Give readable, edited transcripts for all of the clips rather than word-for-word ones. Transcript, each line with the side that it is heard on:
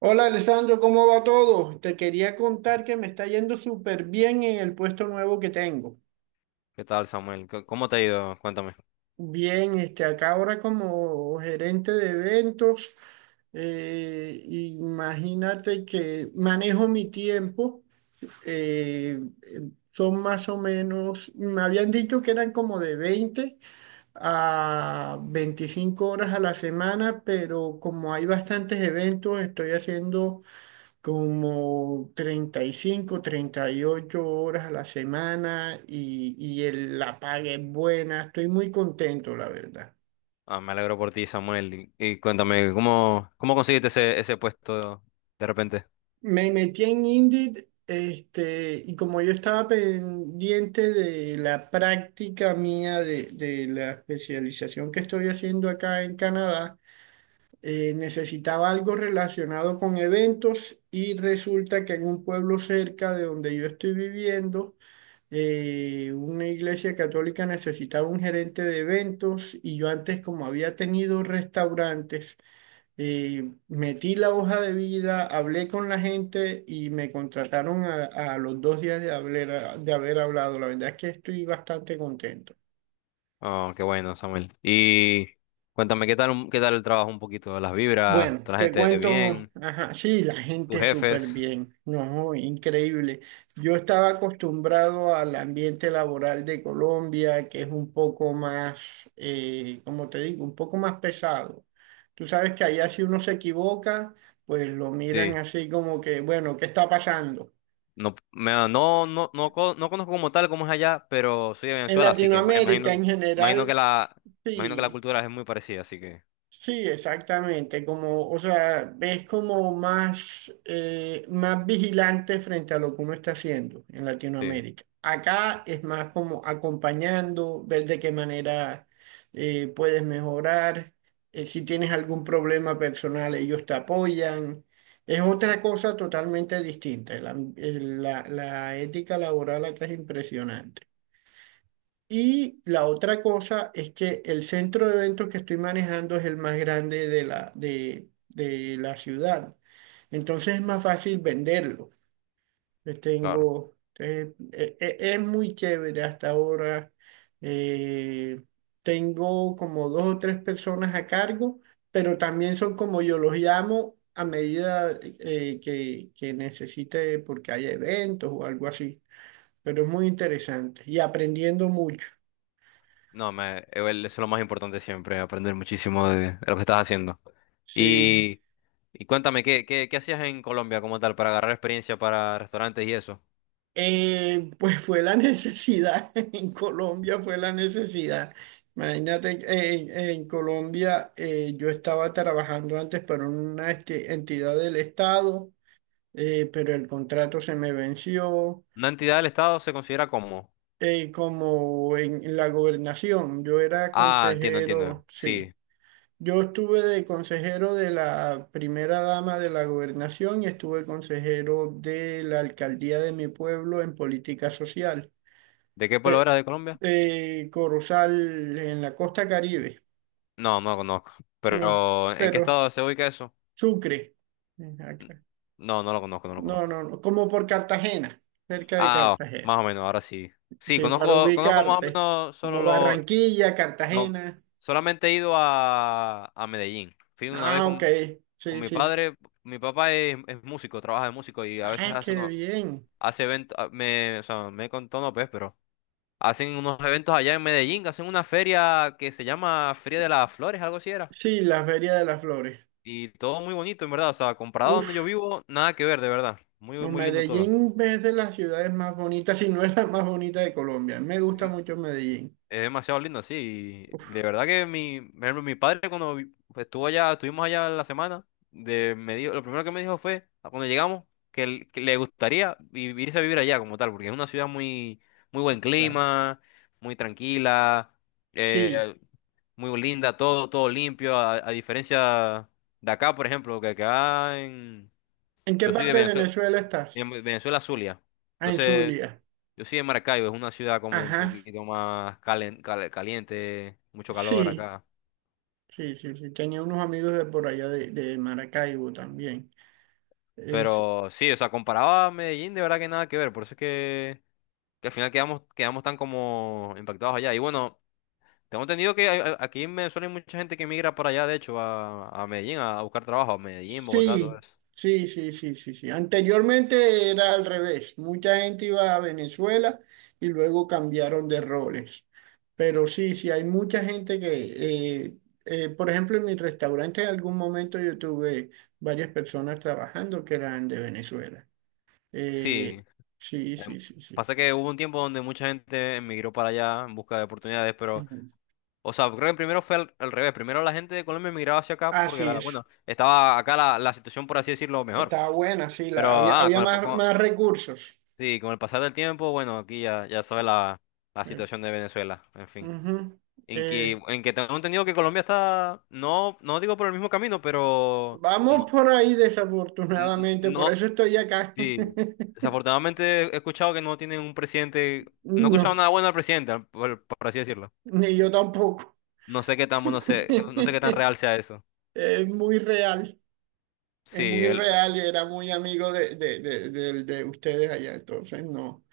right: Hola Alessandro, ¿cómo va todo? Te quería contar que me está yendo súper bien en el puesto nuevo que tengo.
left: ¿Qué tal, Samuel? ¿¿Cómo te ha ido? Cuéntame.
right: Bien, acá ahora como gerente de eventos. Imagínate que manejo mi tiempo. eh, eh, Son más o menos, me habían dicho que eran como de 20 a 25 horas a la semana, pero como hay bastantes eventos, estoy haciendo como 35, 38 horas a la semana, y la paga es buena. Estoy muy contento, la verdad.
left: Ah, me alegro por ti, Samuel. Y cuéntame, ¿cómo conseguiste ese puesto de repente?
right: Me metí en Indeed, y como yo estaba pendiente de la práctica mía de la especialización que estoy haciendo acá en Canadá. Necesitaba algo relacionado con eventos, y resulta que en un pueblo cerca de donde yo estoy viviendo, una iglesia católica necesitaba un gerente de eventos, y yo antes como había tenido restaurantes. Metí la hoja de vida, hablé con la gente y me contrataron a los 2 días de de haber hablado. La verdad es que estoy bastante contento.
left: Oh, qué bueno, Samuel. Y cuéntame, ¿ qué tal el trabajo un poquito? ¿Las
right: Bueno,
left: vibras? ¿Toda la
right: te
left: gente
right: cuento,
left: bien?
right: ajá, sí, la
left: ¿Tus
right: gente súper
left: jefes?
right: bien, no, increíble. Yo estaba acostumbrado al ambiente laboral de Colombia, que es un poco más, como te digo, un poco más pesado. Tú sabes que allá si uno se equivoca, pues lo miran
left: Sí.
right: así como que, bueno, ¿qué está pasando?
left: No, me, no, no, no, co- No conozco como tal cómo es allá, pero soy de
right: En
left: Venezuela, así que imagino,
right: Latinoamérica en
left: imagino que
right: general,
left: la, imagino que la
right: sí.
left: cultura es muy parecida, así que
right: Sí, exactamente, como, o sea, es como más, más vigilante frente a lo que uno está haciendo en
left: sí,
right: Latinoamérica. Acá es más como acompañando, ver de qué manera puedes mejorar. Si tienes algún problema personal, ellos te apoyan. Es otra cosa totalmente distinta. La ética laboral acá es impresionante. Y la otra cosa es que el centro de eventos que estoy manejando es el más grande de de la ciudad. Entonces es más fácil venderlo. Le
left: claro.
right: tengo, e- e- Es muy chévere hasta ahora. Eh, Tengo como dos o tres personas a cargo, pero también son como yo los llamo a medida que necesite, porque hay eventos o algo así. Pero es muy interesante y aprendiendo mucho.
left: No, me, Igual eso es lo más importante siempre, aprender muchísimo de lo que estás haciendo.
right: Sí.
left: Y, y cuéntame, ¿qué hacías en Colombia como tal para agarrar experiencia para restaurantes y eso?
right: Pues fue la necesidad, en Colombia fue la necesidad. Imagínate, en Colombia yo estaba trabajando antes para una entidad del Estado. Pero el contrato se me venció.
left: ¿Una entidad del Estado se considera como?
right: Como en la gobernación, yo era
left: Ah, entiendo, entiendo.
right: consejero, sí.
left: Sí.
right: Yo estuve de consejero de la primera dama de la gobernación y estuve consejero de la alcaldía de mi pueblo en política social.
left: ¿De qué pueblo era de Colombia?
right: Corozal, en la costa Caribe.
left: No, no lo conozco.
right: No,
left: Pero, ¿en qué
right: pero
left: estado se ubica eso?
right: Sucre.
left: N-
right: Acá.
left: No, no lo conozco, no lo
right: No,
left: conozco.
right: no, no, como por Cartagena, cerca de
left: Ah,
right: Cartagena,
left: más o menos, ahora sí. Sí,
right: sí, para
left: conozco, conozco más o
right: ubicarte,
left: menos
right: como Barranquilla,
left: lo-
right: Cartagena.
left: solamente he ido a Medellín. Fui una vez
right: Ah, ok,
left: con
right: sí,
left: mi
right: sí.
left: padre, mi papá es músico, trabaja de músico y a veces
right: Ah, qué bien.
left: hace eventos, o sea, me contó no pues, pero hacen unos eventos allá en Medellín, hacen una feria que se llama Feria de las Flores, algo así era.
right: Sí, la Feria de las Flores.
left: Y todo muy bonito, en verdad, o sea, comparado a donde yo
right: Uf,
left: vivo, nada que ver, de verdad. Muy,
right: no,
left: muy lindo todo.
right: Medellín es de las ciudades más bonitas, si no es la más bonita de Colombia, me gusta mucho Medellín.
left: Es demasiado lindo, sí. y De
right: Uf, o
left: verdad que por ejemplo, mi padre cuando estuvo allá, estuvimos allá la semana, me dijo, lo primero que me dijo fue, a cuando llegamos, que le gustaría irse a vivir allá como tal, porque es una ciudad muy, muy buen
right: sea,
left: clima, muy tranquila,
right: sí.
left: eh, muy linda, todo, todo limpio, a diferencia de acá, por ejemplo, que acá en,
right: ¿En qué
left: yo soy de
right: parte de
left: Venezuela,
right: Venezuela estás?
left: en Venezuela, Zulia.
right: Ah, en
left: Entonces,
right: Zulia.
left: yo soy de Maracaibo, es una ciudad como un
right: Ajá,
left: poquito más caliente, mucho calor
right: sí,
left: acá.
right: sí, sí, sí. Tenía unos amigos de por allá de Maracaibo también. Es,
left: Pero sí, o sea, comparado a Medellín, de verdad que nada que ver. Por eso es que al final quedamos, quedamos tan como impactados allá. Y bueno, tengo entendido que aquí en Venezuela hay mucha gente que migra para allá, de hecho, a Medellín, a buscar trabajo, a Medellín, Bogotá, todo
right: sí,
left: eso.
right: sí, sí, sí, sí, sí. Anteriormente era al revés. Mucha gente iba a Venezuela y luego cambiaron de roles. Pero sí, sí, hay mucha gente que, por ejemplo, en mi restaurante en algún momento yo tuve varias personas trabajando que eran de Venezuela. Eh,
left: Sí,
right: sí,
left: em,
right: sí, sí, sí.
left: pasa que hubo un tiempo donde mucha gente emigró para allá en busca de oportunidades, pero...
right: Ujú.
left: O sea, creo que primero fue al, al revés. Primero la gente de Colombia emigraba hacia acá porque,
right: Así
left: la,
right: es.
left: bueno, estaba acá la, la situación, por así decirlo, mejor.
right: Estaba buena, sí,
left: Pero,
right: había,
left: ah,
right: había
left: con el, po-
right: más,
left: con-
right: más recursos.
left: sí, con el pasar del tiempo, bueno, aquí ya, ya sabes la, la
right: Eh,
left: situación de Venezuela, en fin.
right: Ujú. Eh,
left: En que tengo entendido que Colombia está, no, no digo por el mismo camino, pero
right: Vamos
left: no,
right: por ahí, desafortunadamente, por
left: no,
right: eso estoy acá.
left: sí. Desafortunadamente he escuchado que no tienen un presidente, no he escuchado
right: No,
left: nada bueno del presidente, por así decirlo.
right: ni yo tampoco.
left: No sé qué tan, no sé qué tan real sea eso.
right: Es muy real,
left: Sí,
right: es muy
left: él,
right: real y era muy amigo de, de ustedes allá, entonces no,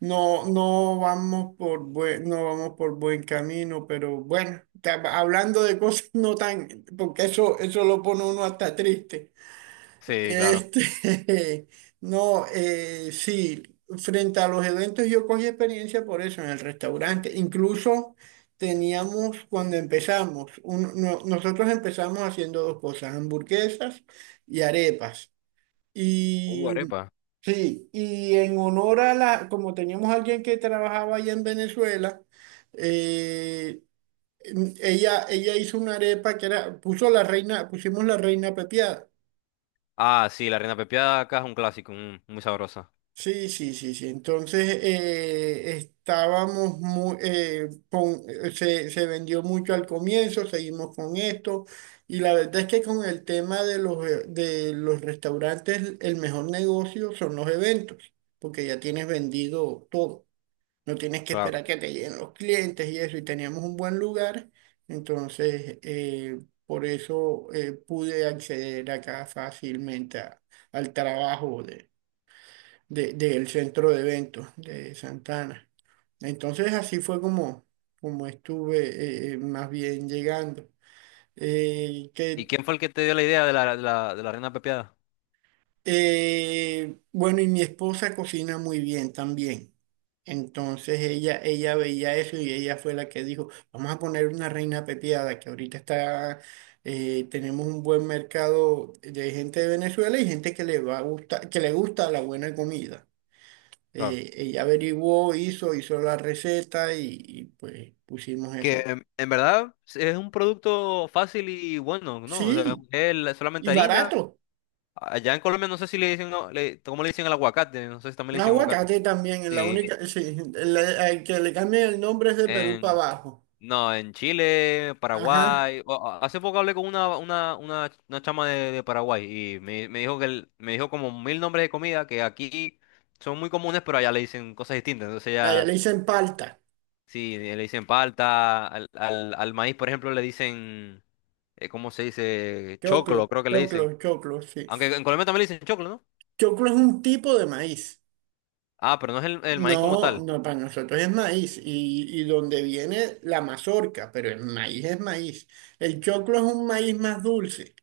right: no, no vamos por buen camino, pero bueno, hablando de cosas no tan, porque eso lo pone uno hasta triste.
left: sí, claro.
right: Este, no, sí, frente a los eventos yo cogí experiencia por eso en el restaurante. Incluso teníamos, cuando empezamos, nosotros empezamos haciendo dos cosas, hamburguesas y arepas. Y
left: Arepa.
right: sí, y en honor a la, como teníamos alguien que trabajaba allá en Venezuela, eh, ella hizo una arepa que era, pusimos la reina pepiada.
left: Ah, sí, la reina pepiada acá es un clásico, mm, muy sabrosa.
right: Sí, sí, sí, sí. Entonces estábamos muy, se vendió mucho al comienzo, seguimos con esto, y la verdad es que con el tema de los restaurantes, el mejor negocio son los eventos, porque ya tienes vendido todo, no tienes que
left: Claro.
right: esperar que te lleguen los clientes y eso, y teníamos un buen lugar. Entonces por eso pude acceder acá fácilmente al trabajo del centro de eventos de Santana. Entonces así fue como, como estuve más bien llegando. Eh,
left: ¿Y
right: que,
left: quién fue el que te dio la idea de la, de la, de la reina pepiada?
right: bueno, y mi esposa cocina muy bien también. Entonces ella veía eso y ella fue la que dijo, vamos a poner una reina pepiada, que ahorita está, tenemos un buen mercado de gente de Venezuela y gente que le va a gustar, que le gusta la buena comida.
left: Claro.
right: Ella averiguó, hizo la receta y pues pusimos eso.
left: Que en verdad es un producto fácil y bueno, ¿no? O sea,
right: Sí,
left: solamente
right: y
left: harina.
right: barato.
left: Allá en Colombia no sé si le dicen, no, le, ¿cómo le dicen al aguacate? No sé si también le
right: Un
left: dicen aguacate.
right: aguacate también, es la
left: Sí.
right: única, sí, el que le cambien el nombre es de Perú para
left: en
right: abajo.
left: No, en Chile,
right: Ajá,
left: Paraguay. Hace poco hablé con una chama de Paraguay y me dijo que me dijo como mil nombres de comida que aquí son muy comunes, pero allá le dicen cosas distintas. Entonces
right: allá
left: ya,
right: le dicen palta,
left: sí, le dicen palta, al maíz, por ejemplo, le dicen, ¿cómo se dice?
right: choclo,
left: Choclo, creo que le dicen.
right: choclo, choclo, sí.
left: Aunque en Colombia también le dicen choclo, ¿no?
right: Choclo es un tipo de maíz.
left: Ah, pero no es el maíz como
right: No,
left: tal.
right: no, para nosotros es maíz y donde viene la mazorca, pero el maíz es maíz. El choclo es un maíz más dulce.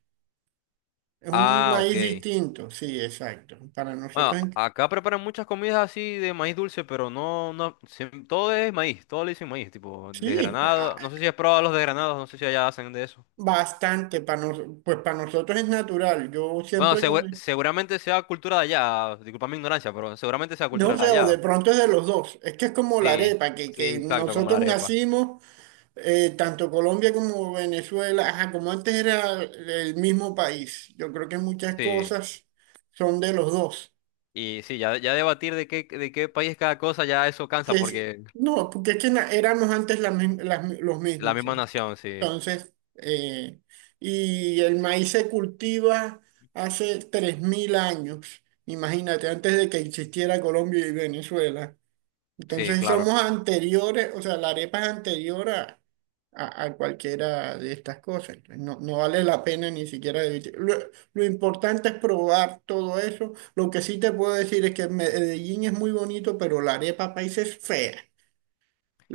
right: Es un
left: Ah,
right: maíz
left: ok.
right: distinto, sí, exacto. Para nosotros,
left: Bueno,
right: en-
left: acá preparan muchas comidas así de maíz dulce, pero no, no, todo es maíz, todo le dicen maíz, tipo
right: sí, ah,
left: desgranado. No sé si has probado los desgranados, no sé si allá hacen de eso.
right: bastante. Para nos- pues para nosotros es natural. Yo
left: Bueno,
right: siempre comí.
left: seguramente sea cultura de allá, disculpa mi ignorancia, pero seguramente sea
right: No
left: cultura de
right: sé, o de
left: allá.
right: pronto es de los dos. Es que es como la
left: Sí,
right: arepa,
left: sí,
right: que
left: exacto, como la
right: nosotros
left: arepa.
right: nacimos, tanto Colombia como Venezuela, ajá, como antes era el mismo país. Yo creo que muchas
left: Sí,
right: cosas son de los dos.
left: y sí, ya, ya debatir de qué país cada cosa, ya eso
right: Que
left: cansa,
right: es-
left: porque
right: no, porque es que éramos antes la mi- las mi- los
left: la
right: mismos.
left: misma
right: Sí.
left: nación, sí,
right: Entonces, y el maíz se cultiva hace 3.000 años, imagínate, antes de que existiera Colombia y Venezuela.
left: sí,
right: Entonces
left: claro.
right: somos anteriores, o sea, la arepa es anterior a, a cualquiera de estas cosas. Entonces, no, no vale la pena ni siquiera debatir. Lo importante es probar todo eso. Lo que sí te puedo decir es que Medellín es muy bonito, pero la arepa país es fea.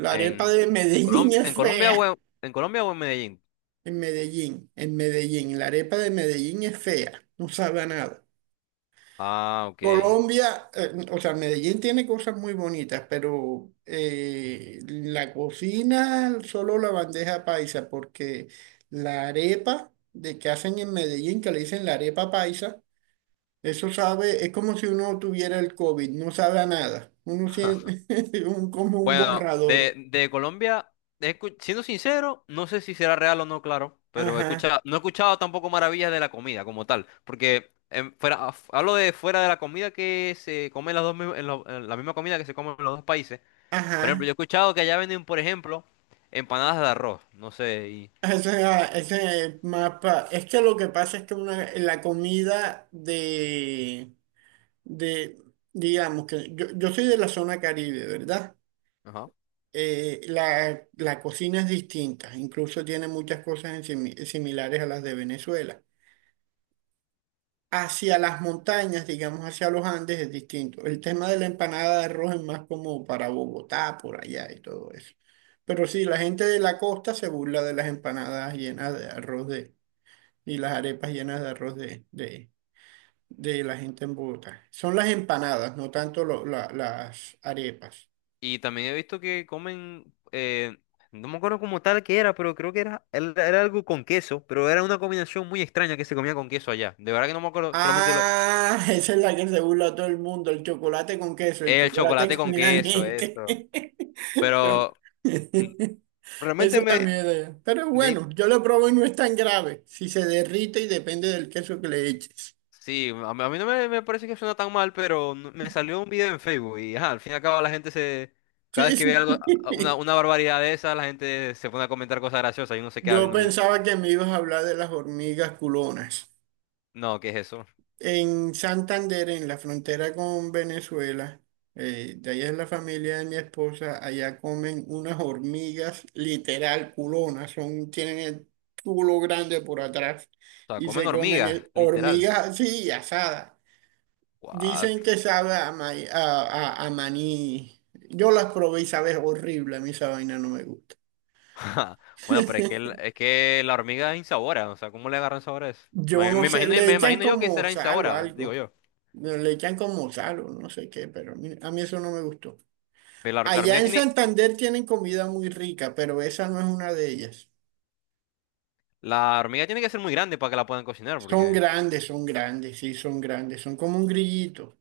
right: La arepa
left: En,
right: de Medellín es
left: En Colombia o
right: fea.
left: en Colombia o en Medellín.
right: En Medellín, en Medellín. La arepa de Medellín es fea, no sabe a nada.
left: Ah, ok.
right: Colombia, o sea, Medellín tiene cosas muy bonitas, pero la cocina, solo la bandeja paisa, porque la arepa de que hacen en Medellín, que le dicen la arepa paisa, eso sabe, es como si uno tuviera el COVID, no sabe a nada. Uno siente como un
left: Bueno,
right: borrador.
left: de Colombia, siendo sincero, no sé si será real o no, claro, pero he
right: Ajá,
left: escuchado, no he escuchado tampoco maravillas de la comida como tal, porque en fuera, hablo de fuera de la comida que se come en, las dos, en la misma comida que se come en los dos países. Por ejemplo,
right: ajá.
left: yo he escuchado que allá venden, por ejemplo, empanadas de arroz, no sé, y,
right: Ese mapa, es que lo que pasa es que una, la comida de, digamos que yo soy de la zona Caribe, ¿verdad?
left: ajá.
right: La cocina es distinta, incluso tiene muchas cosas en similares a las de Venezuela. Hacia las montañas, digamos, hacia los Andes es distinto. El tema de la empanada de arroz es más como para Bogotá, por allá y todo eso. Pero sí, la gente de la costa se burla de las empanadas llenas de arroz y las arepas llenas de arroz de la gente en Bogotá. Son las empanadas, no tanto las arepas.
left: Y también he visto que comen, no me acuerdo como tal que era, pero creo que era, era algo con queso, pero era una combinación muy extraña que se comía con queso allá. De verdad que no me acuerdo, solamente lo...
right: Ah, esa es la que se burla a todo el mundo, el chocolate con queso, el
left: El
right: chocolate
left: chocolate con queso,
right: caliente.
left: eso.
right: Yo-
left: Pero mm, realmente
right: Eso también es de allá. Pero
left: me di-
right: bueno, yo lo probo y no es tan grave. Si se derrite y depende del queso que le eches.
left: sí, a mí no me, me parece que suena tan mal, pero me salió un video en Facebook y ajá, al fin y al cabo la gente se, cada vez
right: Sí,
left: que ve algo,
right: sí.
left: una barbaridad de esa, la gente se pone a comentar cosas graciosas y uno se queda
right: Yo
left: viendo el video.
right: pensaba que me ibas a hablar de las hormigas culonas.
left: No, ¿qué es eso? O
right: En Santander, en la frontera con Venezuela, de allá es la familia de mi esposa, allá comen unas hormigas literal culonas, son, tienen el culo grande por atrás
left: sea,
right: y
left: comen
right: se comen
left: hormigas, literal.
right: hormigas así asadas.
left: What?
right: Dicen que sabe a, a maní. Yo las probé y sabe horrible, a mí esa vaina no me gusta.
left: Bueno, pero es que, es que la hormiga es insabora, o sea, ¿cómo le agarran sabor a eso?
right: Yo
left: Me imagino,
right: no sé, le
left: me
right: echan
left: imagino yo que
right: como
left: será
right: sal o
left: insabora, digo
right: algo,
left: yo.
right: le echan como sal o no sé qué, pero a mí eso no me gustó.
left: Pero la
right: Allá
left: hormiga
right: en
left: tiene
right: Santander tienen comida muy rica, pero esa no es una de ellas.
left: La hormiga tiene que ser muy grande para que la puedan cocinar, porque.
right: Son grandes, sí, son grandes, son como un grillito.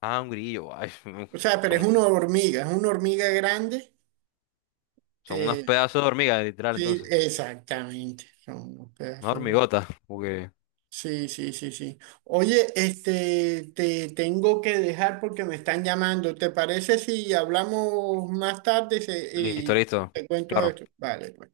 left: Ah, un grillo. Ay,
right: O sea, pero
left: son,
right: es una hormiga grande.
left: son unos
right: eh,
left: pedazos de hormiga, literal,
right: sí,
left: entonces.
right: exactamente, son unos
left: Una
right: pedazos. De-
left: hormigota, porque.
right: Sí, sí, sí, sí. Oye, este, te tengo que dejar porque me están llamando. ¿Te parece si hablamos más tarde
left: Listo,
right: y
left: listo.
right: te cuento
left: Claro.
right: esto? Vale, pues.